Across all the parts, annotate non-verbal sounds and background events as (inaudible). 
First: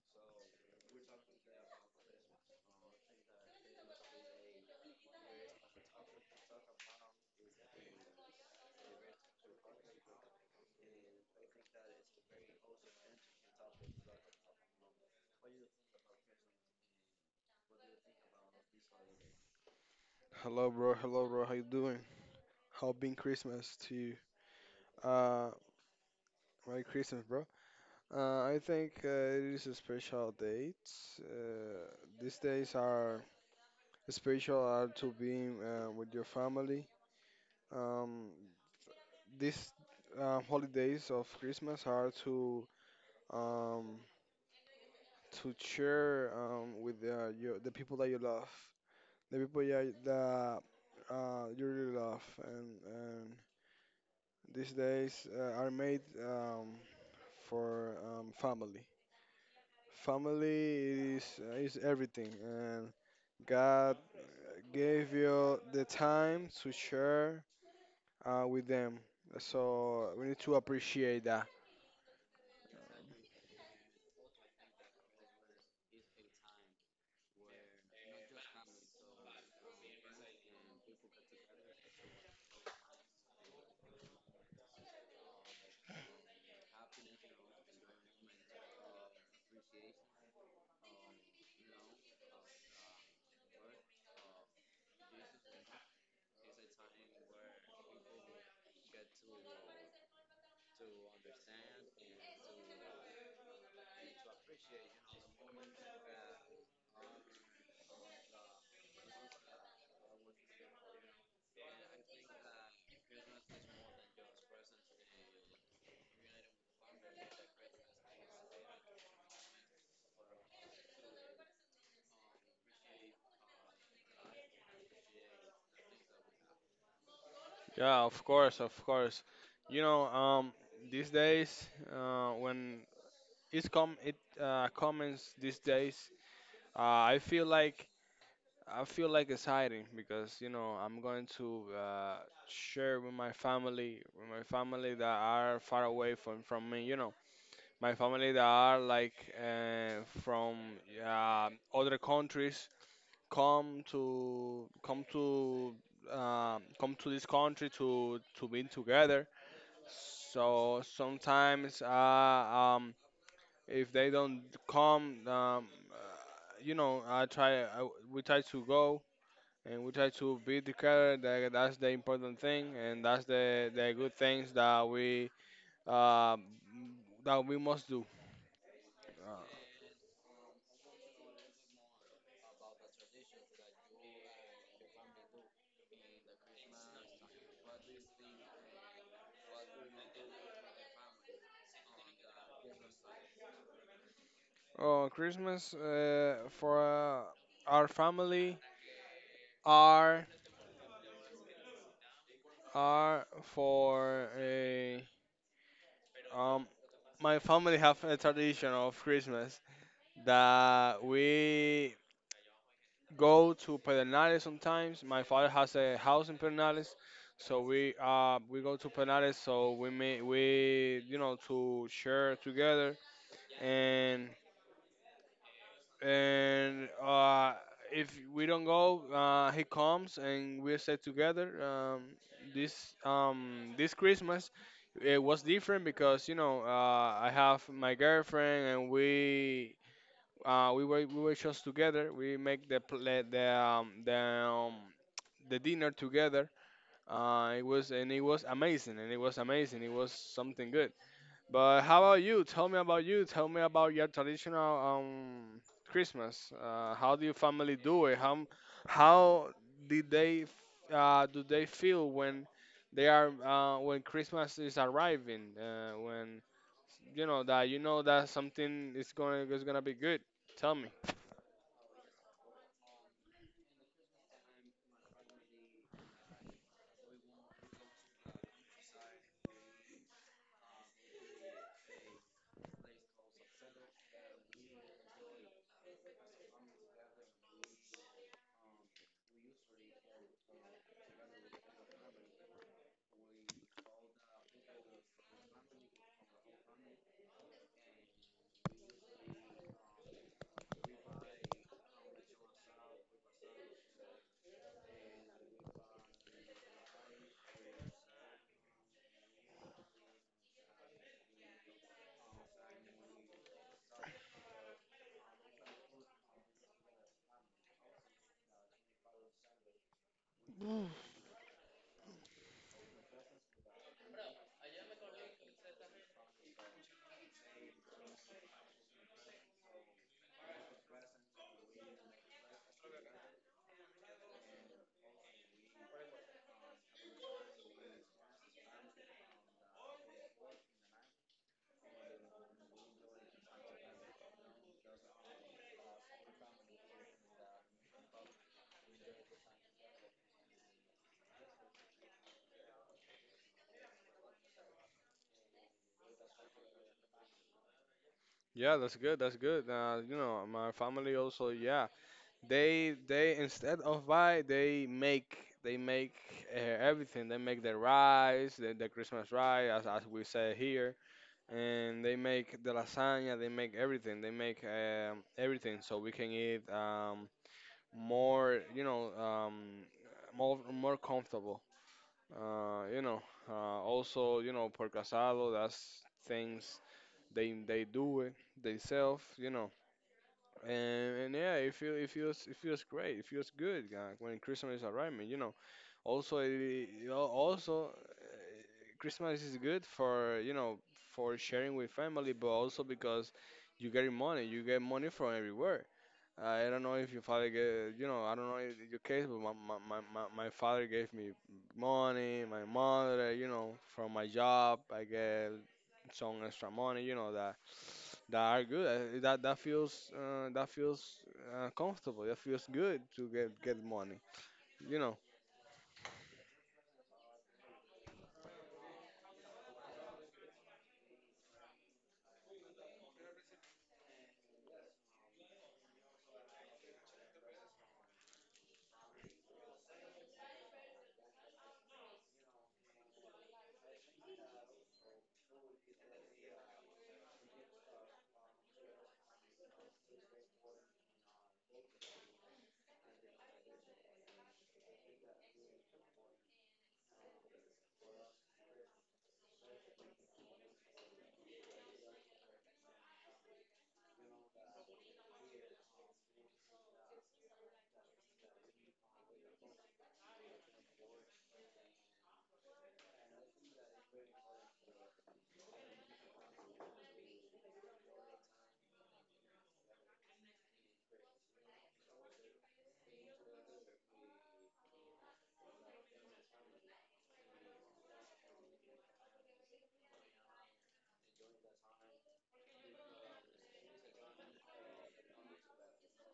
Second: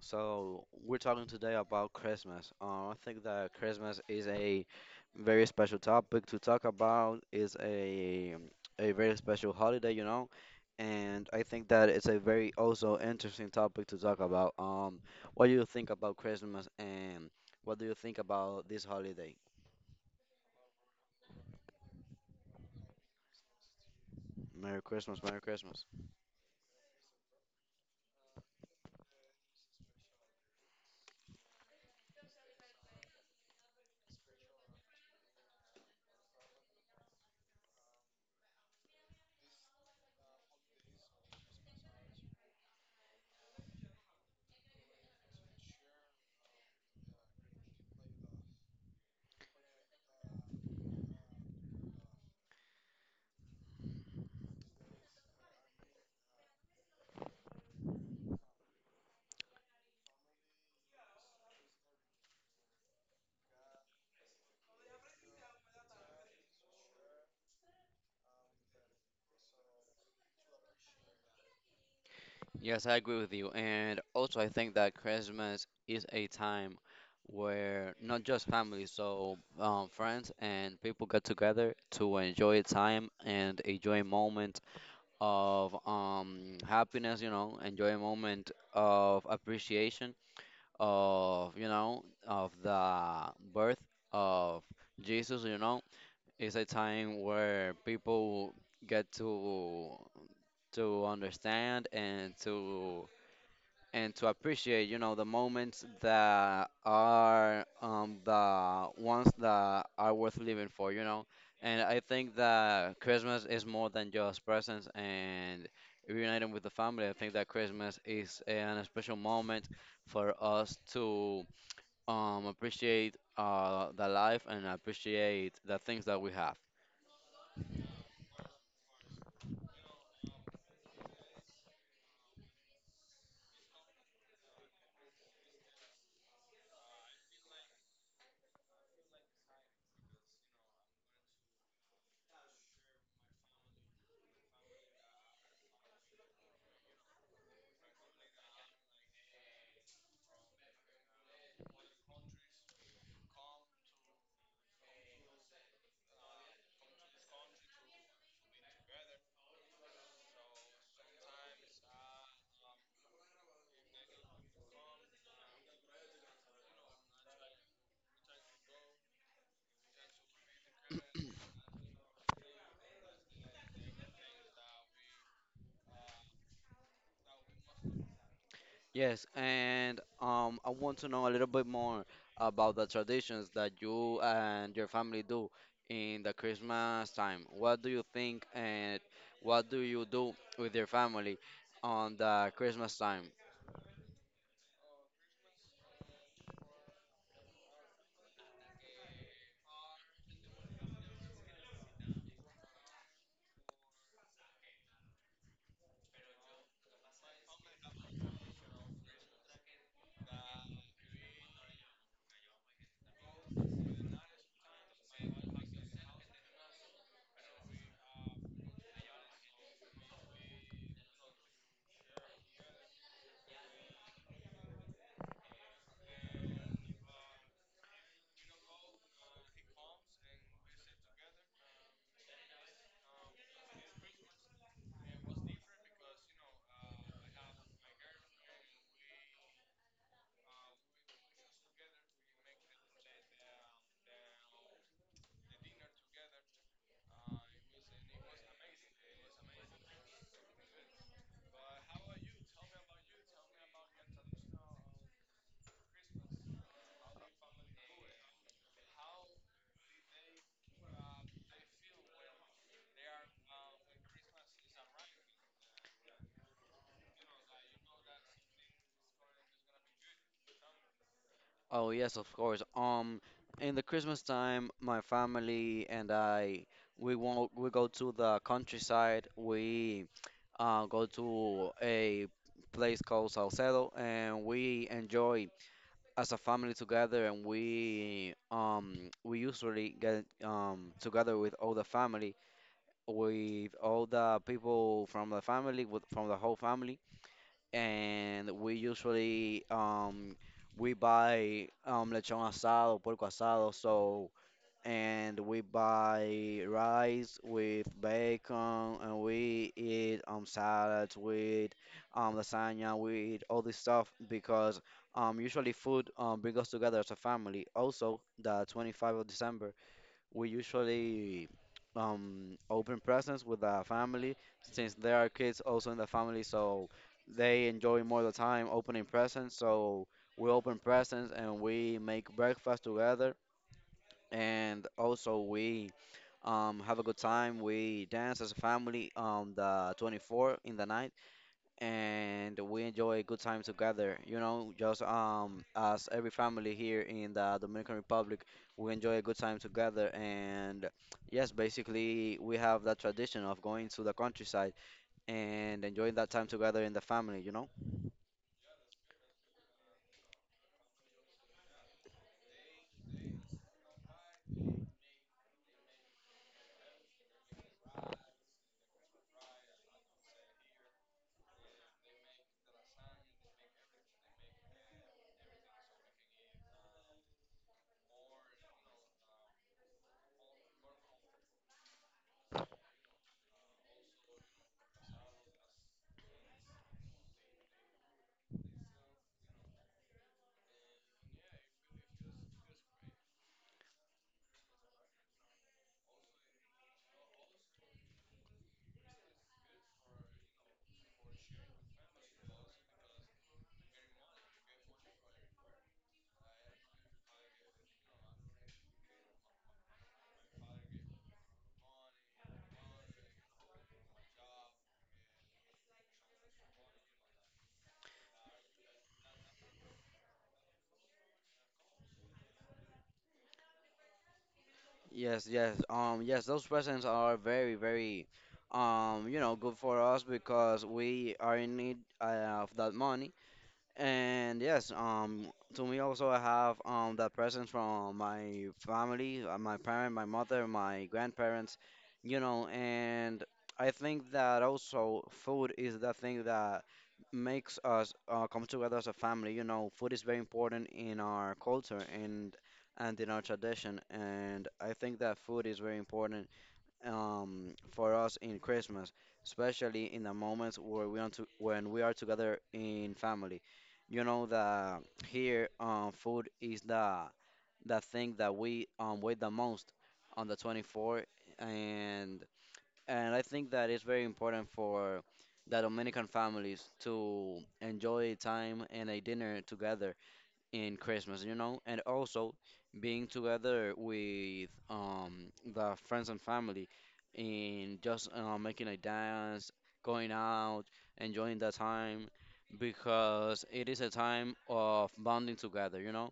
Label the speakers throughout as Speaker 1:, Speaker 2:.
Speaker 1: so we're talking today about Christmas. I think that Christmas is a very special topic to talk about. It's a very special holiday, you know, and I think that it's a very also interesting topic to talk about. What do you think about Christmas and what do you think about this holiday?
Speaker 2: Hello, bro. Hello, bro. How you doing? How been Christmas to you?
Speaker 1: Merry Christmas, Merry
Speaker 2: Uh,
Speaker 1: Christmas.
Speaker 2: Merry Christmas, bro. Uh, I think it is a special date. Uh, these days are special are to being with your family. Um, these holidays of Christmas are um, to share with the people that you love, the people that you really love, and these days are made for family. Family is everything, and God gave you the time to share with them. So we need to appreciate that.
Speaker 1: Yes, I agree with you. And also, I think that Christmas is a time where not just family, so friends and people get together to enjoy time and enjoy a moment of happiness, you know, enjoy a moment of appreciation of, you know, of the birth of Jesus, you know. It's a time where people get to understand and to appreciate, you know, the moments that are the ones that are worth living for, you know. And I think that Christmas is more than just presents and reuniting with the family. I think that Christmas is an special moment for us to appreciate the life and appreciate the things that we have.
Speaker 2: Yeah, of course, of course. You know, these days, when it comments these days, uh, I feel like I feel like it's hiding because you know I'm going to share with my family that are far away from me. You know, my family that are like from other countries come to come to come to this country to be together. So sometimes, if they don't come, you know, I try. We try to go and we try to be together. That's the important thing, and that's the good things uh, that we must do.
Speaker 1: Yes, and I want to know a little bit more about the traditions that you and your family do in the Christmas time. What do you think and what do you do with your family on the Christmas time?
Speaker 2: Oh, Christmas for uh, our family are are for a um. My family have a tradition of Christmas that we go to Pedernales sometimes. My father has a house in Pedernales, so we go to Pedernales. So we may we you know, to share together and and uh if we don't go, he comes and we stay together. This Christmas, it was different because you know I have my girlfriend and we were just together. We make the pl- the dinner together. It was amazing, It was something good. But how about you? Tell me about you. Tell me about your traditional Christmas. How do your family do it? How do they feel when they are when Christmas is arriving? When you know that something is going is gonna be good. Tell me.
Speaker 1: Oh, yes, of course. In the Christmas time, my family and I, we won't, we go to the countryside. We go to a place called Salcedo and we enjoy as a family together, and we usually get together with all the family with all the people from the family with from the whole family, and we usually we buy lechon asado, puerco asado, so and we buy rice with bacon and we eat salads with lasagna. We eat all this stuff because usually food brings us together as a family. Also, the 25th of December we usually open presents with the family since there are kids also in the family, so they enjoy more the time opening presents. So we open presents and we make breakfast together, and also we have a good time. We dance as a family on the 24th in the night, and we enjoy a good time together. You know, just as every family here in the Dominican Republic, we enjoy a good time together. And yes, basically we have that tradition of going to the countryside and enjoying that time together in the family. You know.
Speaker 2: Yeah, that's good. That's good. You know, my family also. Yeah, they instead of buy, they make everything. They make the rice, the Christmas rice, as we say here, and they make the lasagna. They make everything. They make everything so we can eat more. You know, more comfortable. Uh, you know, uh, also you know por casado. That's things they do it themselves. You know, and yeah, it feels great. It feels good when Christmas is arriving. You know, also Christmas is good for you know for sharing with family, but also because you getting money. You get money from everywhere. I don't know if your father gave, you know, I don't know if your case, but my father gave me money, my mother, you know, from my job, I get some extra money, you know, that that are good. That that feels comfortable. That feels good to get money, you know.
Speaker 1: Yes, yes. Yes, those presents are very, very, you know, good for us because we are in need of that money. And yes, to me also I have that presence from my family, my parent, my mother, my grandparents, you know, and I think that also food is the thing that makes us come together as a family. You know, food is very important in our culture and in our tradition, and I think that food is very important for us in Christmas, especially in the moments where we want to, when we are together in family. You know that here, food is the thing that we wait the most on the 24th, and and I think that it's very important for the Dominican families to enjoy time and a dinner together in Christmas, you know, and also being together with the friends and family and just making a dance, going out, enjoying the time because it is a time of bonding together, you know?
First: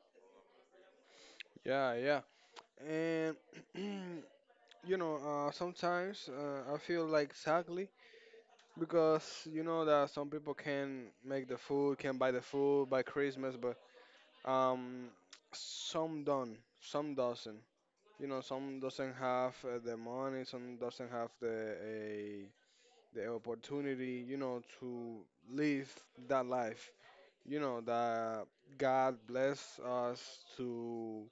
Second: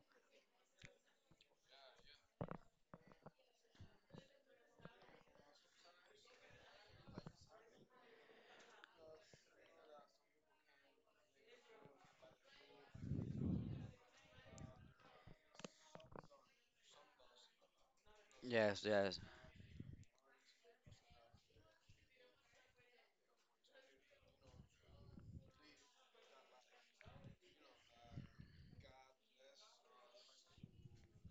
Speaker 2: Yeah, yeah. And (clears throat) you know, sometimes I feel like sadly because you know that some people can make the food, can buy the food by Christmas, but Um, some don't, some doesn't. You know, some
Speaker 1: Yes,
Speaker 2: doesn't
Speaker 1: yes.
Speaker 2: have the money, some doesn't have the opportunity. You know, to live that life. You know that God bless us to,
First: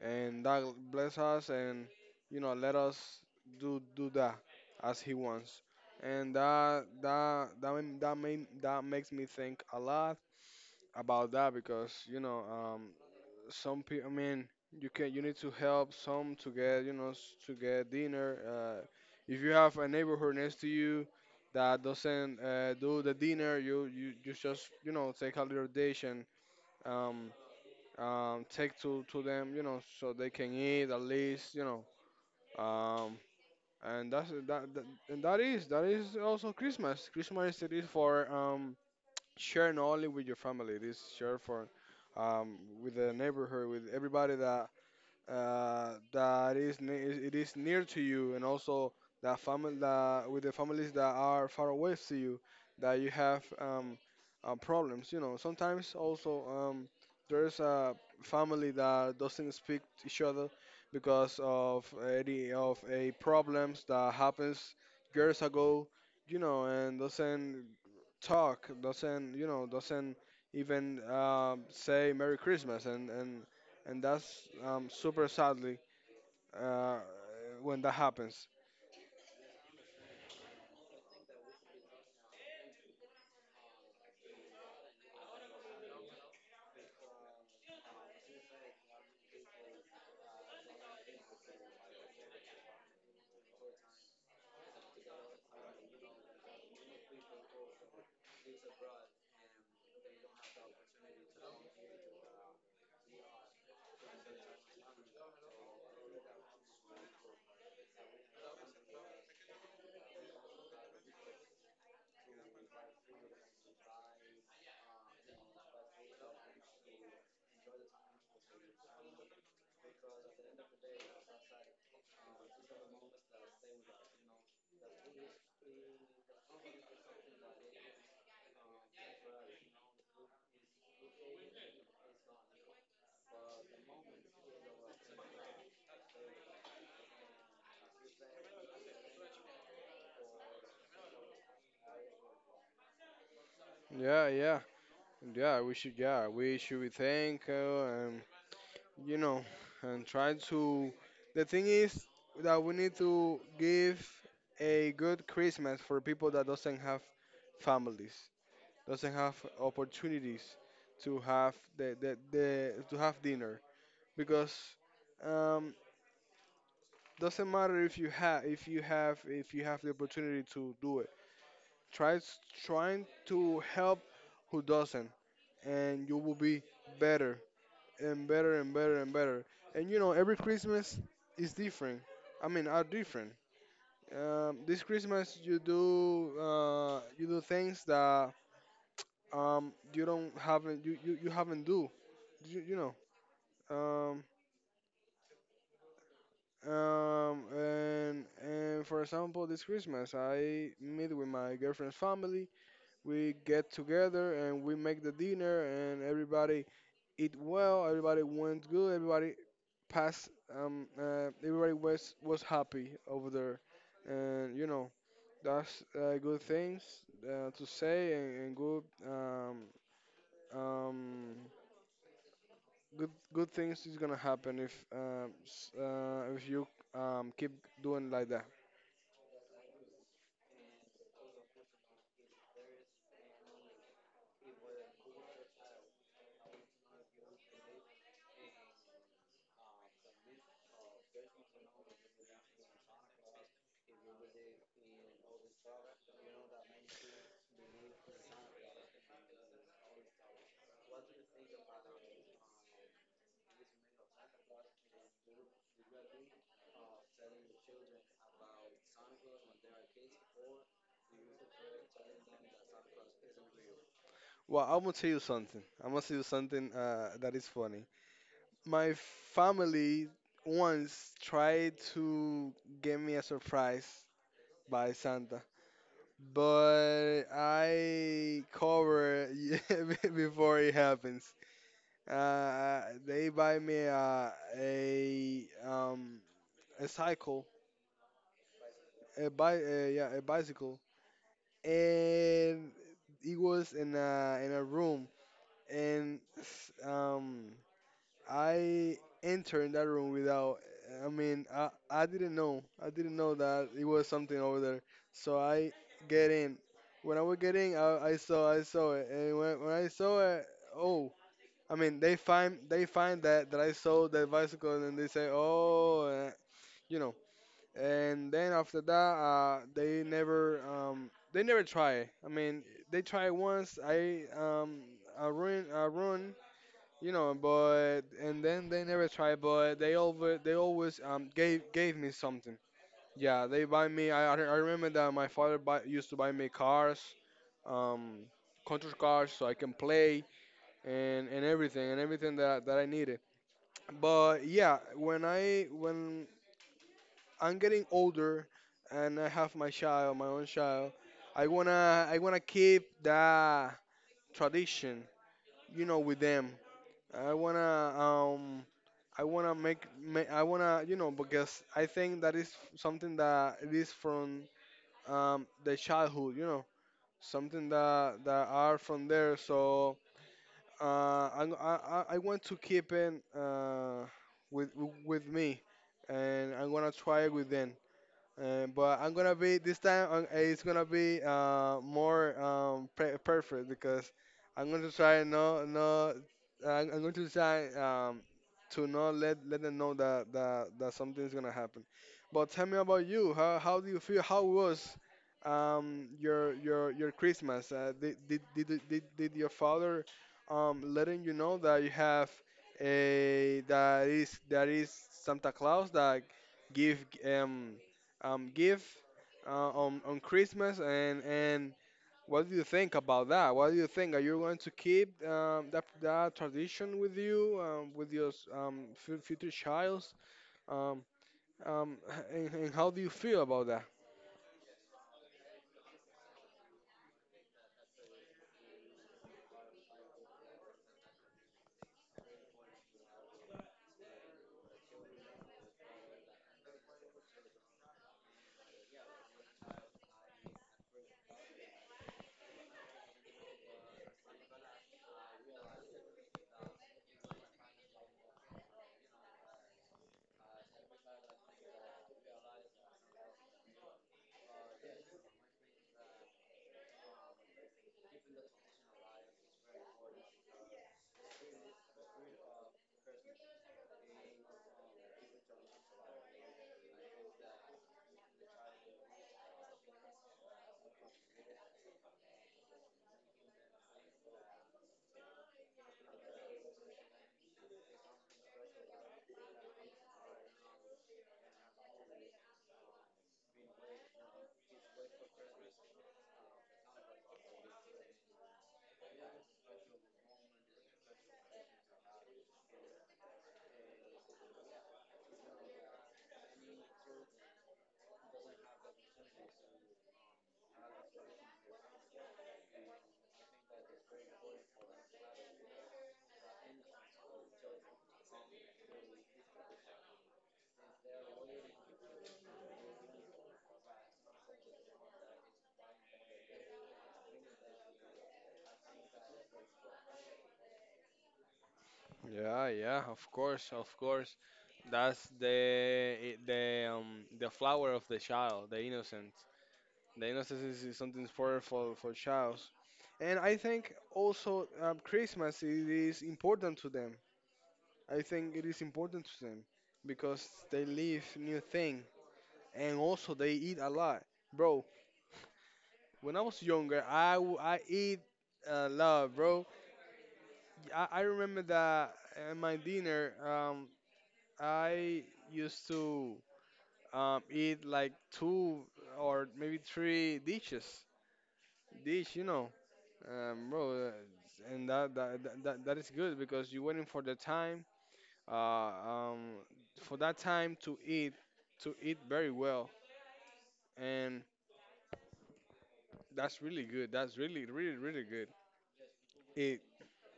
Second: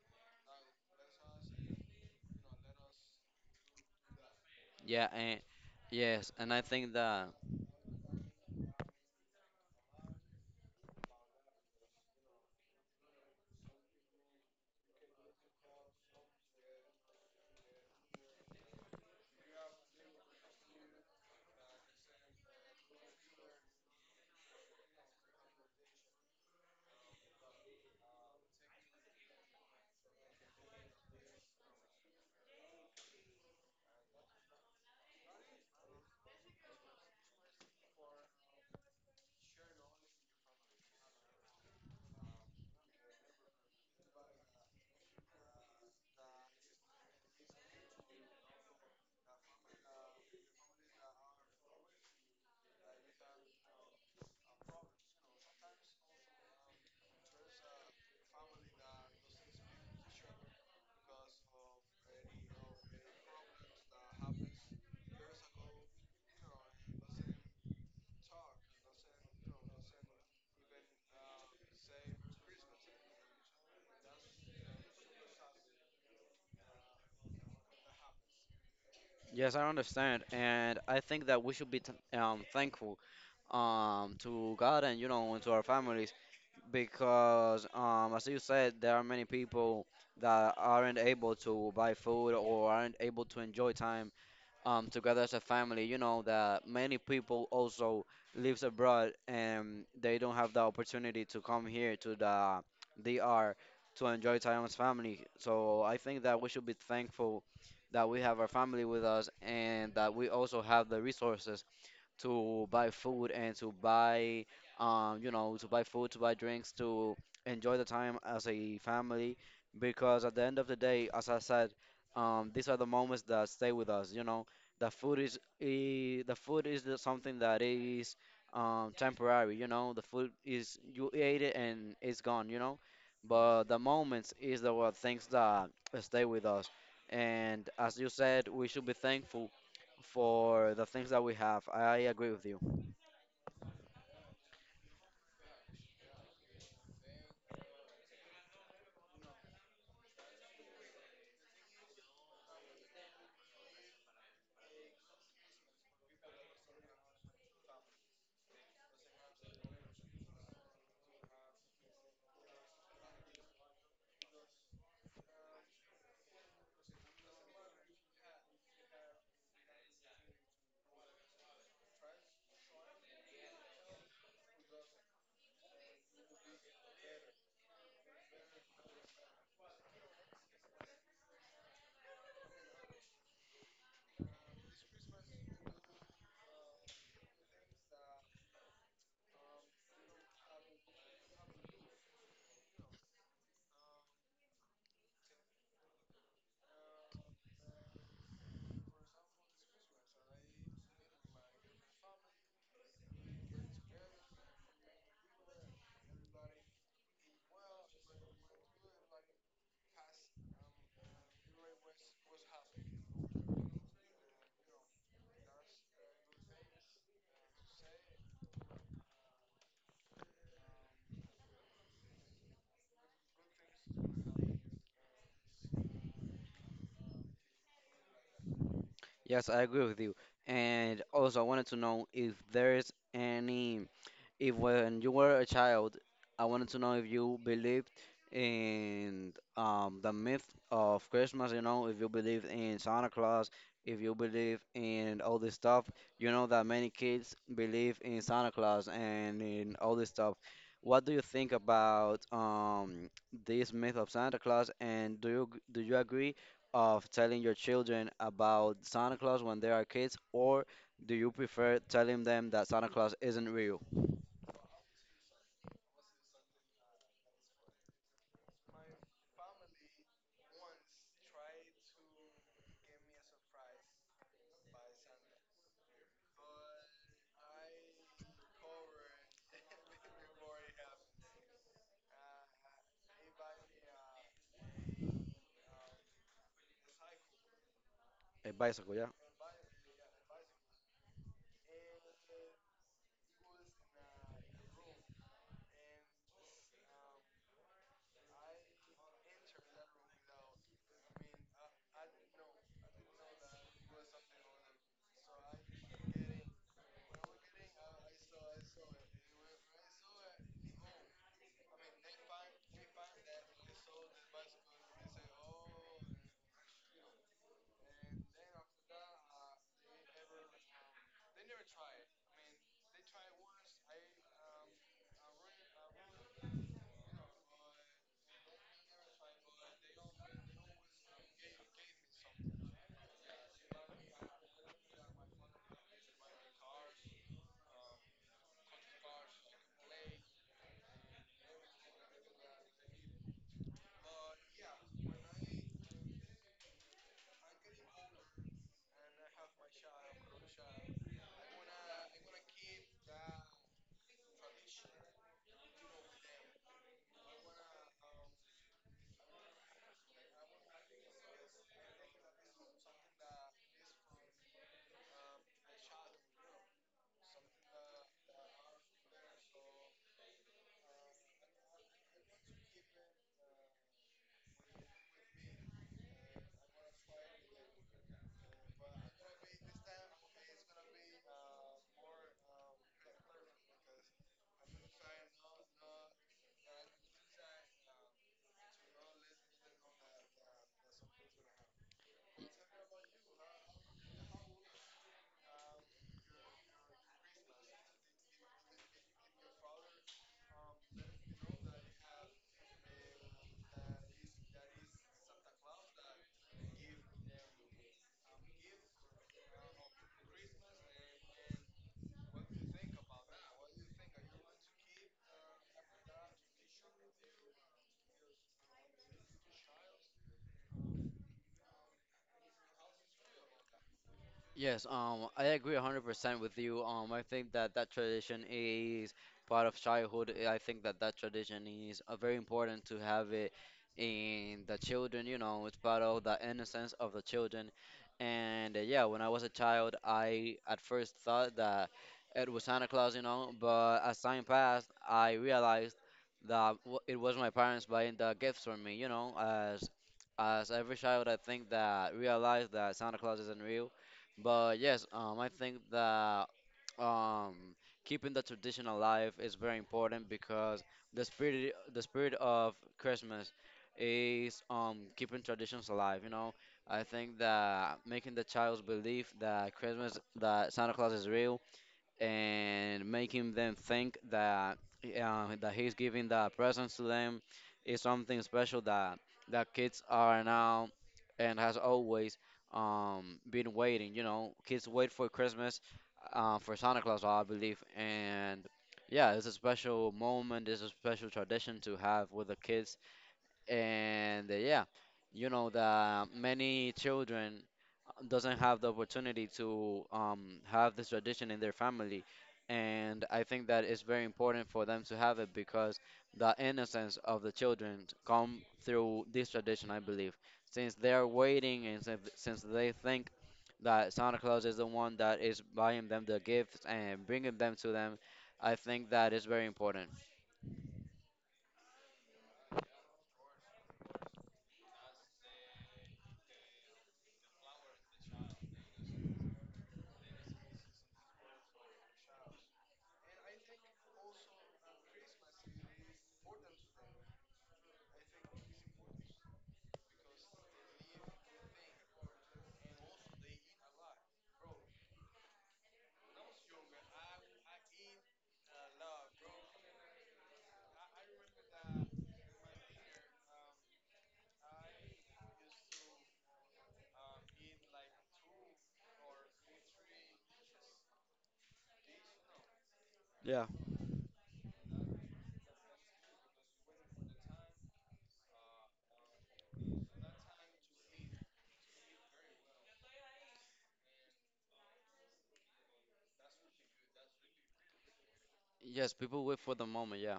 Speaker 2: and that bless us, and you know let us do that as
Speaker 1: Yeah,
Speaker 2: He
Speaker 1: and
Speaker 2: wants.
Speaker 1: yes,
Speaker 2: And
Speaker 1: and I
Speaker 2: that
Speaker 1: think that
Speaker 2: that that ma- that, made, that makes me think a lot about that because you know some people. I mean, you need to help some to get to get dinner. If you have a neighborhood next to you that doesn't do the dinner, you just you know take a little dish and um take to them you know so they can eat at least you know um and that, and that is also Christmas. Christmas it is for share only with your family, it is share for um, with the neighborhood, with everybody that that it it is near to you, and also that family that with the families that are far away to you, that you have problems. You know, sometimes also there's a family that doesn't speak to each other because of any of a problems that happens years ago. You know, and doesn't talk, doesn't you know, doesn't even say Merry Christmas and that's super sadly uh, when that happens.
Speaker 1: yes, I understand, and I think that we should be t thankful to God, and you know, and to our families because as you said, there are many people that aren't able to buy food or aren't able to enjoy time together as a family. You know that many people also lives abroad and they don't have the opportunity to come here to the DR to enjoy time as family. So I think that we should be thankful that we have our family with us, and that we also have the resources to buy food and to buy, you know, to buy food, to buy drinks, to enjoy the time as a family. Because at the end of the day, as I said, these are the moments that stay with us. You know, the food is the food is something that is temporary. You know, the food is you ate it and it's gone. You know, but the moments is the what things that stay with us. And as you said, we should be thankful for the things that we have. I agree with you.
Speaker 2: Yeah, yeah, yeah. We should, yeah, we should be thankful, and you know, and try to. The thing is that we need to give a good Christmas for people that doesn't have families, doesn't have opportunities to have the to have dinner because um, doesn't matter if you have if you have the opportunity to do it, tries, trying to help who doesn't, and you will be better and better. And you know, every Christmas is different. I mean, are different. This Christmas you do things that you don't, haven't, you haven't do, you know, um, and for example, this Christmas I meet with my girlfriend's family. We get together and we make the dinner and everybody eat well, everybody went good, everybody passed, everybody was happy over there. And you know, that's good things to say. And good um good good things is gonna happen if if you keep doing like that.
Speaker 1: Yes, I agree with you. And also, I wanted to know if there's any. If when you were a child, I wanted to know if you believed in the myth of Christmas, you know, if you believe in Santa Claus, if you believe in all this stuff. You know that many kids believe in Santa Claus and in all this stuff. What do you think about this myth of Santa Claus, and do you agree of telling your children about Santa Claus when they are kids, or do you prefer telling them that Santa Claus isn't real?
Speaker 2: Well, I'm gonna tell you something that is funny. My family once tried to get me a surprise by Santa, but I cover (laughs) before it happens. Uh, they buy me a cycle,
Speaker 1: Es básico ya.
Speaker 2: a bi yeah, a bicycle, and it was in a room, and I entered in that room without. I mean, I didn't know. I didn't know that it was something over there. So I get in. When I was getting, I saw it, and when I saw it, oh, I mean, they find that that I sold the bicycle, and they say, oh, eh, you know. And then after that, they never try. I mean, they try once. I ruin you know, but and then they never tried, but they always gave me something. Yeah, they buy me. I remember that my father buy, used to buy me cars, um, control cars, so I can play and everything, and everything that that I needed. But yeah, when I'm getting older and I have my child, my own child, I wanna keep that tradition, you know, with them. I wanna um I wanna make, ma I wanna you know, because I think that is something that it is from the childhood, you know, something that that are from there. So I want to keep it with with me, and I'm gonna try it with them. But I'm gonna be this time, it's gonna be more perfect because I'm going to try no no. I'm going to try to not let them know that something's gonna happen. But tell me about you. How do you feel? How was your Christmas? Did did your father letting you know that you have a that is Santa Claus that give um gift on Christmas, and what do you think about that? What do you think? Are you going to keep that tradition with you, with your future childs? Um, um, (laughs) and how do you feel about that?
Speaker 1: Yes, I agree 100% with you. I think that that tradition is part of childhood. I think that that tradition is very important to have it in the children, you know, it's part of the innocence of the children. And yeah, when I was a child, I at first thought that it was Santa Claus, you know, but as time passed, I realized that w it was my parents buying the gifts for me, you know, as every child, I think that realized that Santa Claus isn't real. But yes, I think that um, keeping the tradition alive is very important because the spirit of Christmas is keeping traditions alive. You know, I think that making the child believe that Christmas that Santa Claus is real, and making them think that that he's giving the presents to them, is something special that that kids are now and has always been waiting. You know, kids wait for Christmas for Santa Claus, I believe, and yeah, it's a special moment. It's a special tradition to have with the kids. And yeah, you know that many children doesn't have the opportunity to have this tradition in their family, and I think that it's very important for them to have it because the innocence of the children come through this tradition, I believe, since they're waiting and since they think that Santa Claus is the one that is buying them the gifts and bringing them to them. I think that is very important.
Speaker 2: Yeah, yeah, of course, of course. That's the the flower of the child, the innocence. The innocence is something important for childs, and I think also Christmas is important to them. I think it is important to them because they live new thing, and also they eat a lot. Bro, when I was younger, I eat a lot, bro. I remember that in my dinner, I used to eat like two or maybe three dishes. Dish, you know,
Speaker 1: Yeah.
Speaker 2: um, bro, uh, and that is good because you're waiting for the time uh, um, for that time to eat very well and that's really good, that's really good
Speaker 1: Yes, people wait for
Speaker 2: it.
Speaker 1: the moment. Yeah.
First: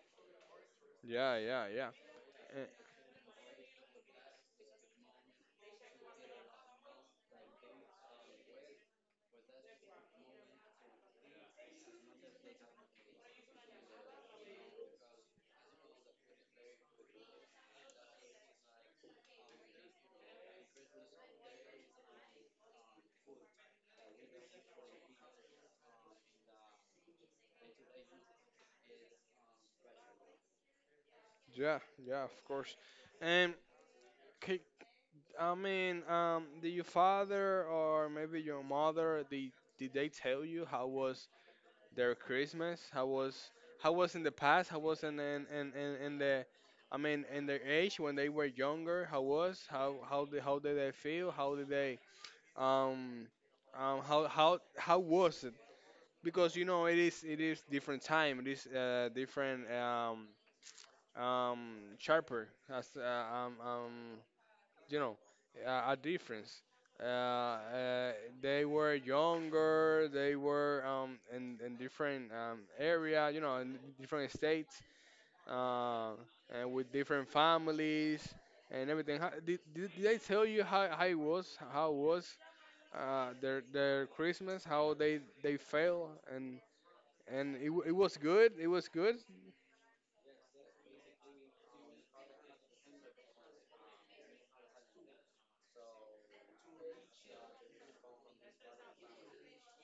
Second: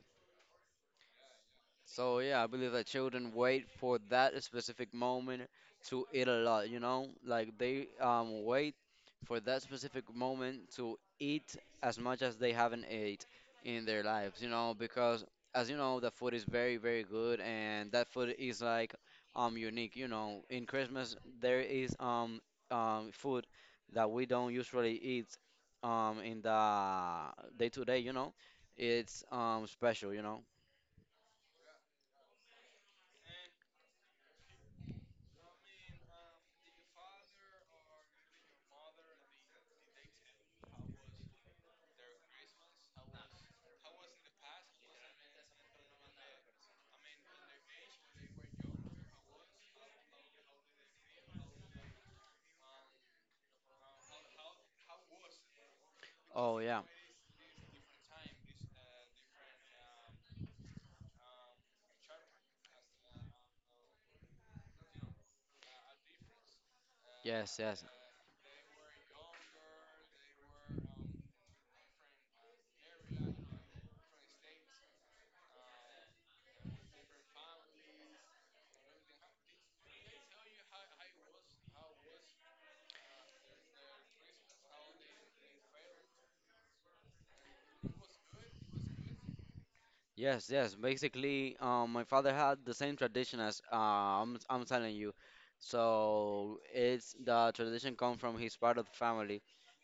Speaker 2: Yeah, yeah, yeah.
Speaker 1: So yeah, I
Speaker 2: Eh,
Speaker 1: believe that children wait for that specific moment to eat a lot, you know? Like they wait for that specific moment to eat as much as they haven't ate in their lives, you know, because as you know, the food is very, very good and that food is like unique, you know. In Christmas there is food that we don't usually eat in the day to day, you know. It's special, you know.
Speaker 2: yeah, yeah, of course. And ca- I mean, did your father or maybe your mother did they tell you how was their Christmas, how was in the past, how was in in the, I mean, in their age when they were younger, how was how did they feel? How did they um, how was it? Because
Speaker 1: Oh
Speaker 2: you
Speaker 1: yeah.
Speaker 2: know it is different time, it is different um, sharper as you know, a difference. Uh,
Speaker 1: Yes, yes,
Speaker 2: uh, they were younger, they were in different area, you know, in different states, uh, and with different families and everything. How, did they tell you how it was? How it was? Their Christmas, how they fail, and it was good. It was good.
Speaker 1: yes, yes. Basically, my father had the same tradition as I'm telling you. So it's the tradition come from his part of the family,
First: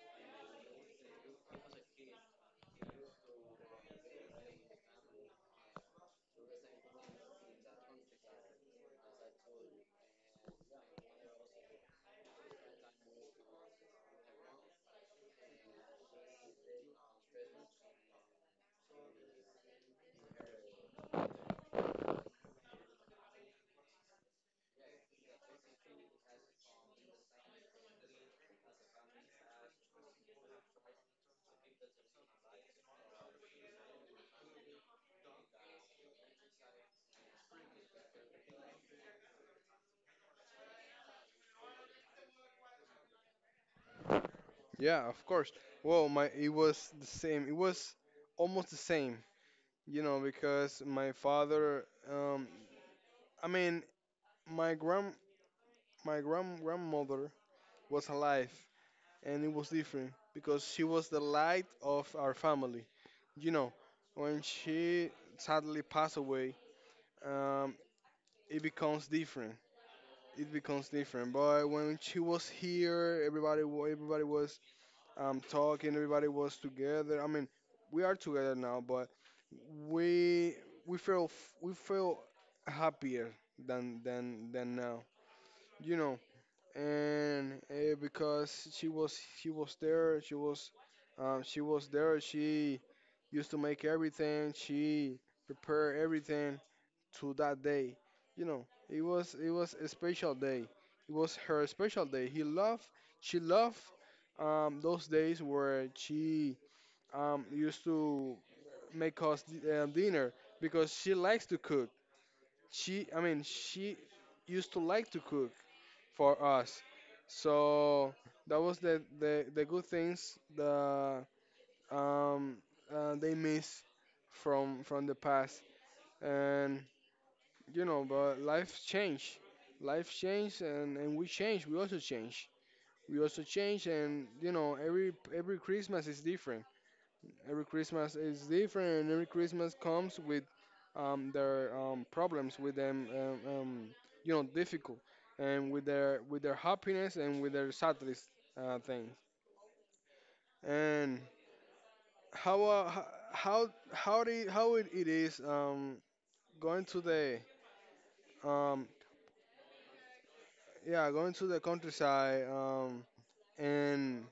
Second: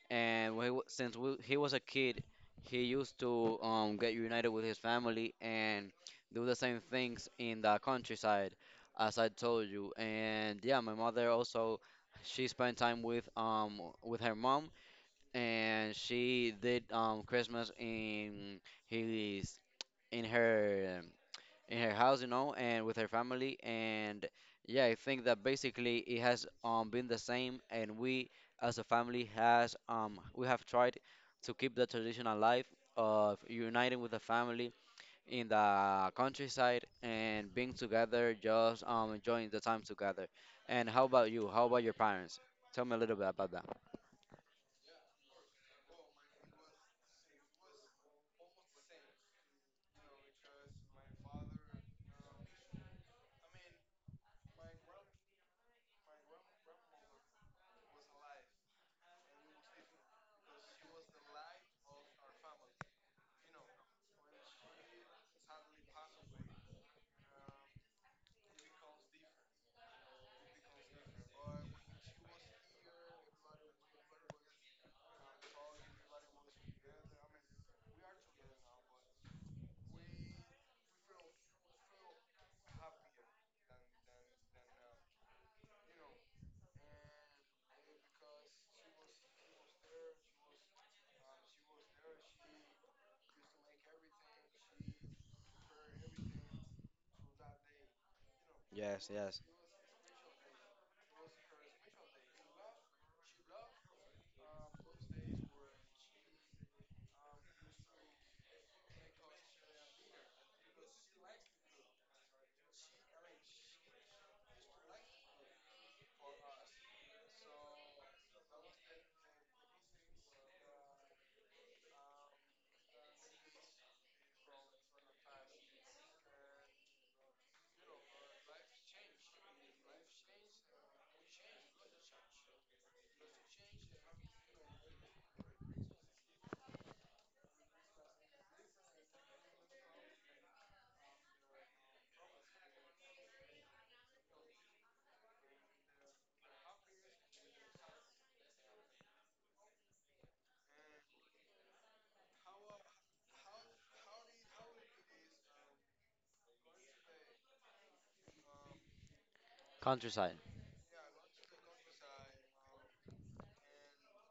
Speaker 1: and since he was a kid, he used to get united with his family and do the same things in the countryside, as I told you. And yeah, my mother also, she spent time with her mom, and she did Christmas in his in her um, in her house, you know, and with her family. And yeah, I think that basically it has been the same, and we as a family has we have tried to keep the tradition alive of uniting with the family in the countryside and being together, just enjoying the time together. And how about you? How about your parents? Tell me a little bit about that.
Speaker 2: Yeah, of course. Well, my it was the same. It was almost the same, you know, because my father, um, I mean, my grand my grandmother was alive, and it was different because she was the light of our family. You know, when she sadly passed away, um, it becomes different, it becomes different. But when she was here, everybody was talking, everybody was together. I mean, we are together now, but we we feel we feel happier than now, you know. And because she was there, she was there. She used to make everything. She prepared everything, to that day. You know,
Speaker 1: Yes, yes.
Speaker 2: it was a special day. It was her special day. He loved, she loved those days where she used to make us dinner because she likes to cook. She, I mean, she used to like to cook for us. So that was the good things, the um, they miss from the past. And you know, but life change, and we change. We also change. We also change, and you know, every Christmas is different. Every Christmas is different, and every Christmas comes with their problems, with them, you know, difficult, and with their happiness and with their sadness things. And how how it, it is going to the um,
Speaker 1: Countryside.
Speaker 2: yeah, going to the countryside. And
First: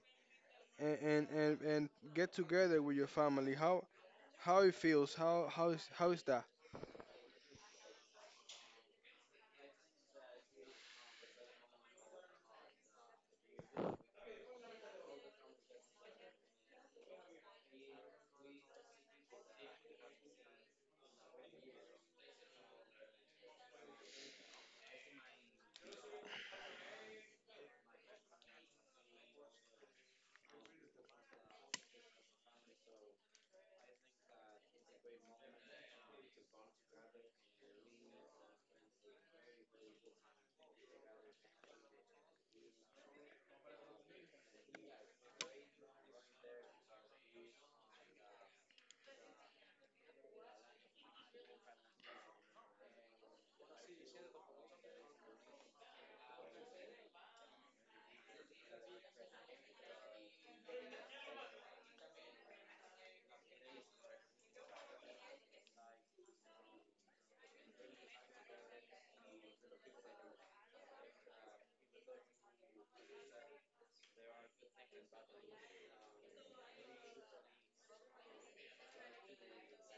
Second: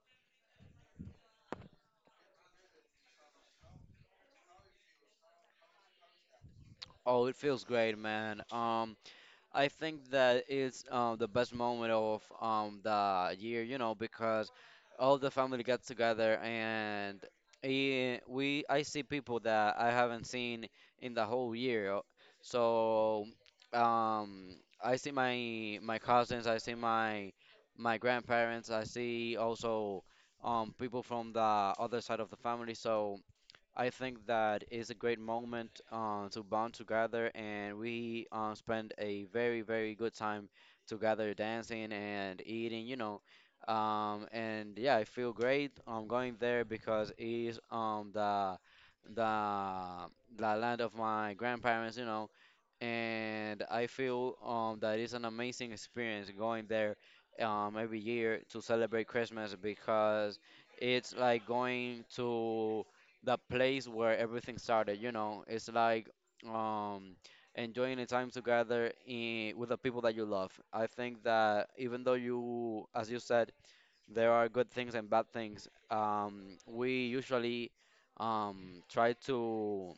Speaker 2: and get together with your family. How it feels? How is that?
Speaker 1: Oh, it feels great, man. I think that it's the best moment of the year, you know, because all the family gets together, and we I see people that I haven't seen in the whole year. So, um, I see my cousins, I see my grandparents, I see also people from the other side of the family. So. I think that is a great moment to bond together, and we spend a very, very good time together dancing and eating, you know. And yeah, I feel great going there because it is the the land of my grandparents, you know. And I feel that it's an amazing experience going there every year to celebrate Christmas because it's like going to the place where everything started, you know. It's like um enjoying the time together in, with the people that you love. I think that even though you, as you said, there are good things and bad things, we usually try to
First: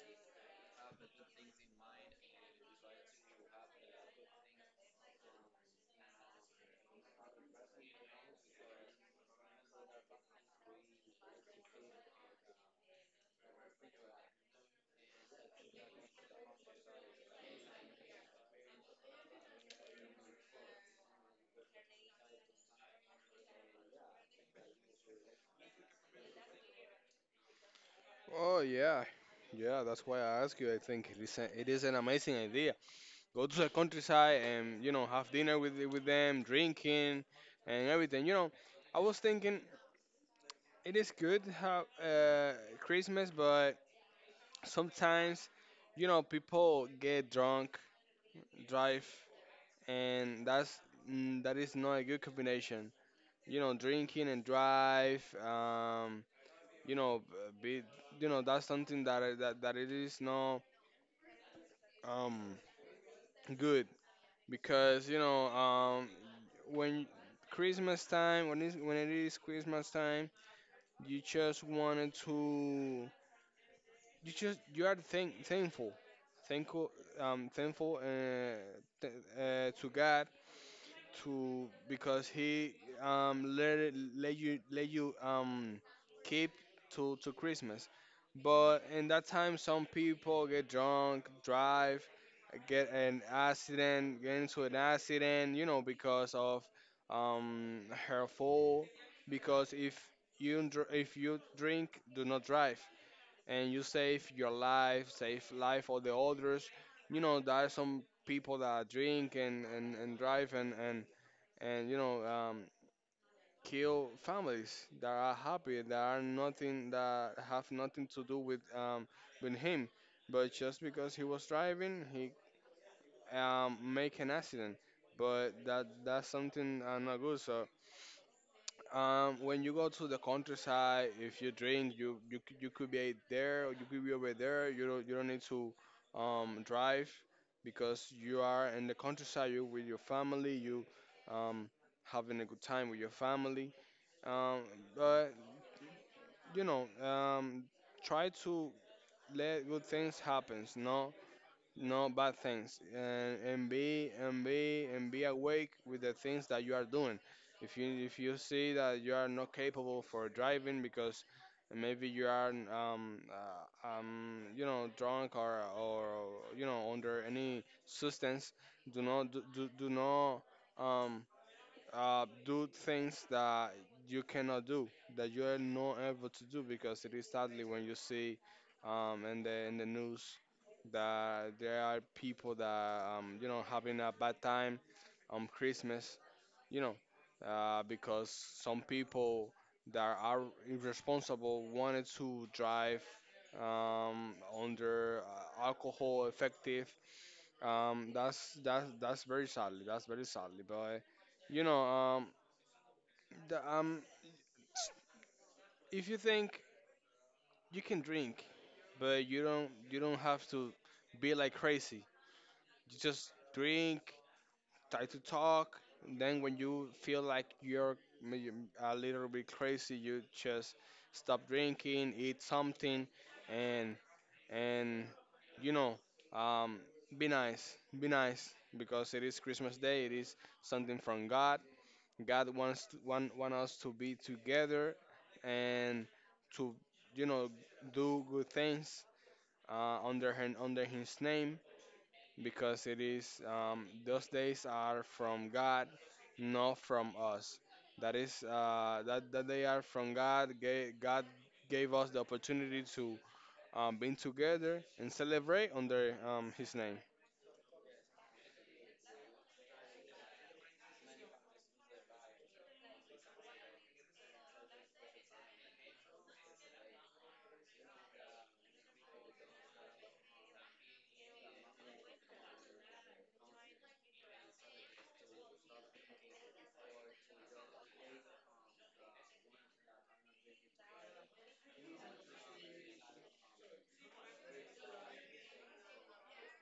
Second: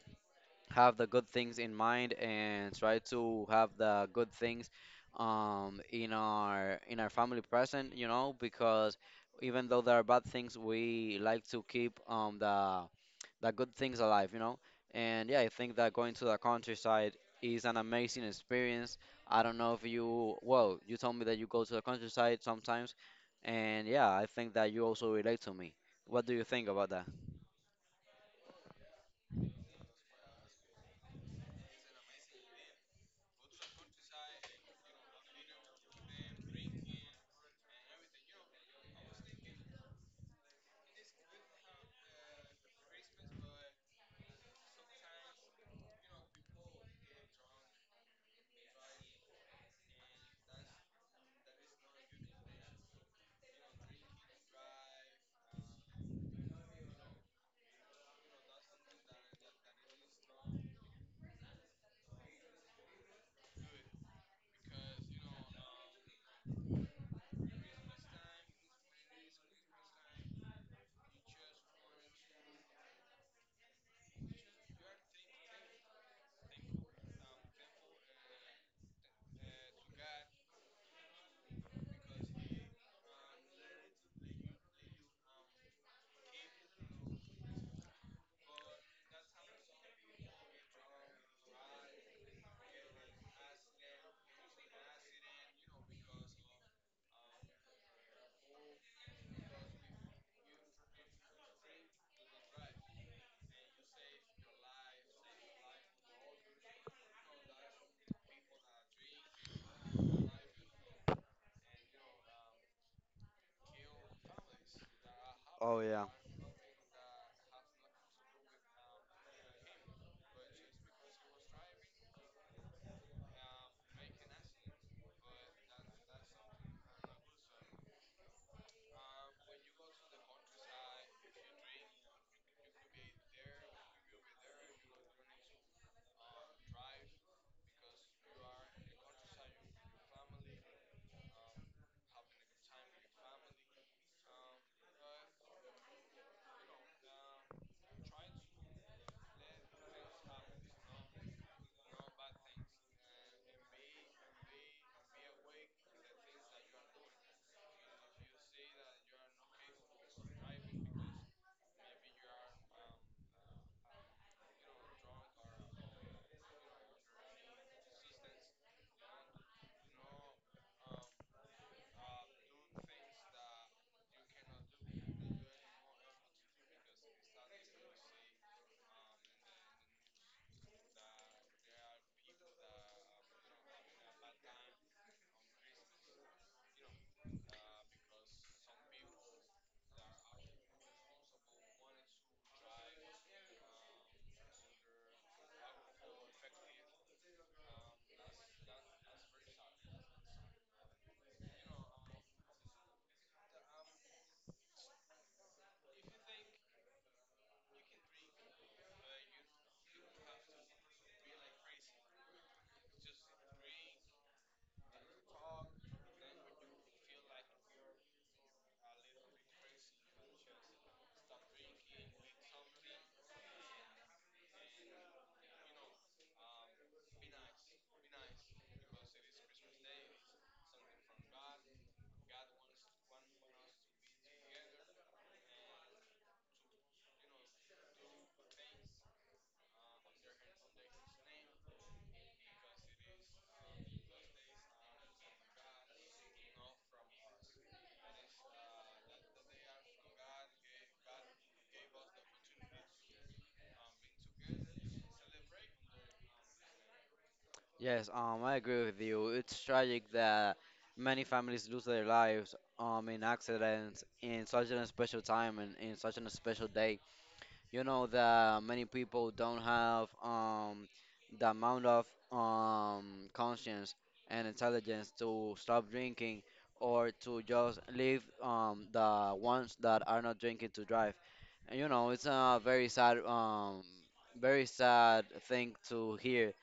Speaker 1: have the good things in mind and try to have the good things in our family present, you know, because even though there are bad things we like to keep the good things alive, you know. And yeah, I think that going to the countryside is an amazing experience. I don't know if you, well, you told me that you go to the countryside sometimes, and yeah, I think that you also relate to me. What do you think about that?
Speaker 2: Oh yeah, yeah. That's why I ask you. I think it is a, it is an amazing idea. Go to the countryside and you know have dinner with them, drinking and everything. You know, I was thinking it is good have Christmas, but sometimes you know people get drunk, drive, and that's that is not a good combination. You know, drinking and drive. You know, be, you know, that's something that that that it is not um good because you know, when Christmas time, when is when it is Christmas time, you just wanted to, you just you are thankful, thankful, thankful th- to God, to because he let you, let you keep to Christmas. But in that time, some people get drunk, drive, get an accident, get into an accident, you know, because of um her fault. Because if you if you drink, do not drive, and you save your life, save life of the others. You know, there are some people that drink and drive and and you know, kill families that are
Speaker 1: Oh
Speaker 2: happy, that
Speaker 1: yeah.
Speaker 2: are nothing, that have nothing to do with him, but just because he was driving he make an accident. But that's something not good. So when you go to the countryside, if you drink you you could be there or you could be over there, you don't need to drive because you are in the countryside, you with your family, you um, having a good time with your family, um, but you know, try to let good things happen, no, no bad things, and and be awake with the things that you are doing. If you see that you are not capable for driving because maybe you are you know drunk or you know under any substance, do not do not um do things that you cannot do, that you are not able to do, because it is sadly when you see in the news that there are people that you know having a bad time on Christmas, you know, because some people that are irresponsible wanted to drive um, under alcohol effective. That's that's very sadly. That's very sadly, but you know, the, um, if you think you can drink, but you don't have to be like crazy. You just drink, try to talk. And then when you feel like you're may- a little bit crazy, you just stop drinking, eat something, and and you know, um, be nice, be nice, because it is Christmas Day. It is something from God. God wants to, want us to be together and to you know do good things under him, under His name, because it is those days are from God, not from us. That is that they are from God. God gave us the opportunity to be together and celebrate under His name.
Speaker 1: Yes, I agree with you. It's tragic that many families lose their lives in accidents in such an special time and in such an special day. You know that many people don't have the amount of conscience and intelligence to stop drinking, or to just leave the ones that are not drinking to drive. And you know, it's a very sad thing to hear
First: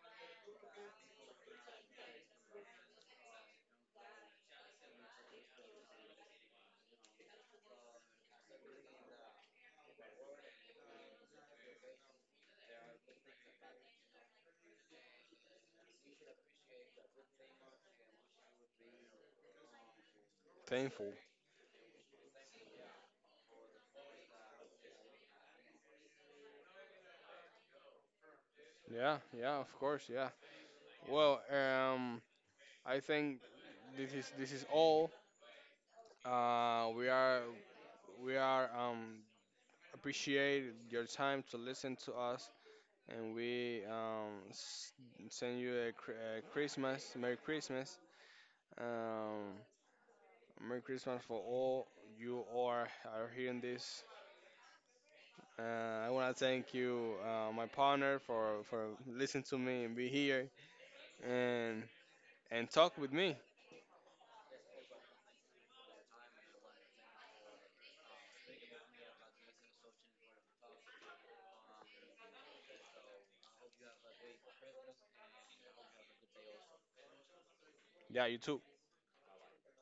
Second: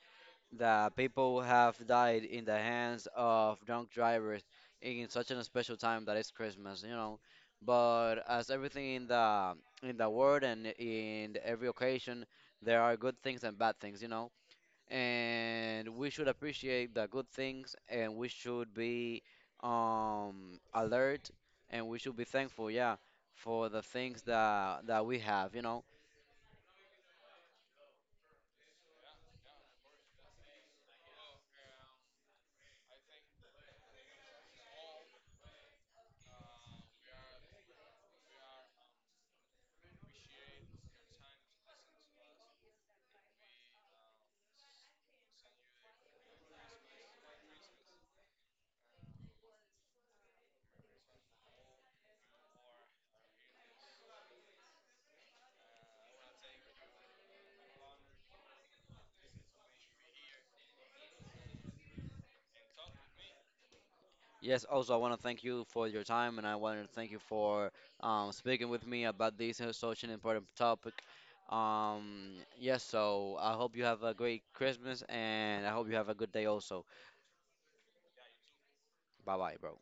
Speaker 1: that people have died in the hands of drunk drivers in such a special time that is Christmas, you know. But as everything in the world and in every occasion, there are good things and bad things, you know. And we should appreciate the good things, and we should be
Speaker 2: Thankful.
Speaker 1: alert, and we should be thankful, yeah, for the things that that we have, you know.
Speaker 2: Yeah, yeah, of course, yeah. Well, I think this is all. We are we are appreciate your time to listen to us, and we send you a, a Christmas, Merry Christmas, um, Merry Christmas for all you are hearing this. I want to thank you, my partner, for listening to me and be here and and talk with me.
Speaker 1: Yes, also, I want to thank you for your time, and I want to thank you for speaking with me about this such an important topic. Yes, so I hope you have a great Christmas, and I hope you have a good day also.
Speaker 2: Yeah, you too.
Speaker 1: Bye bye, bro.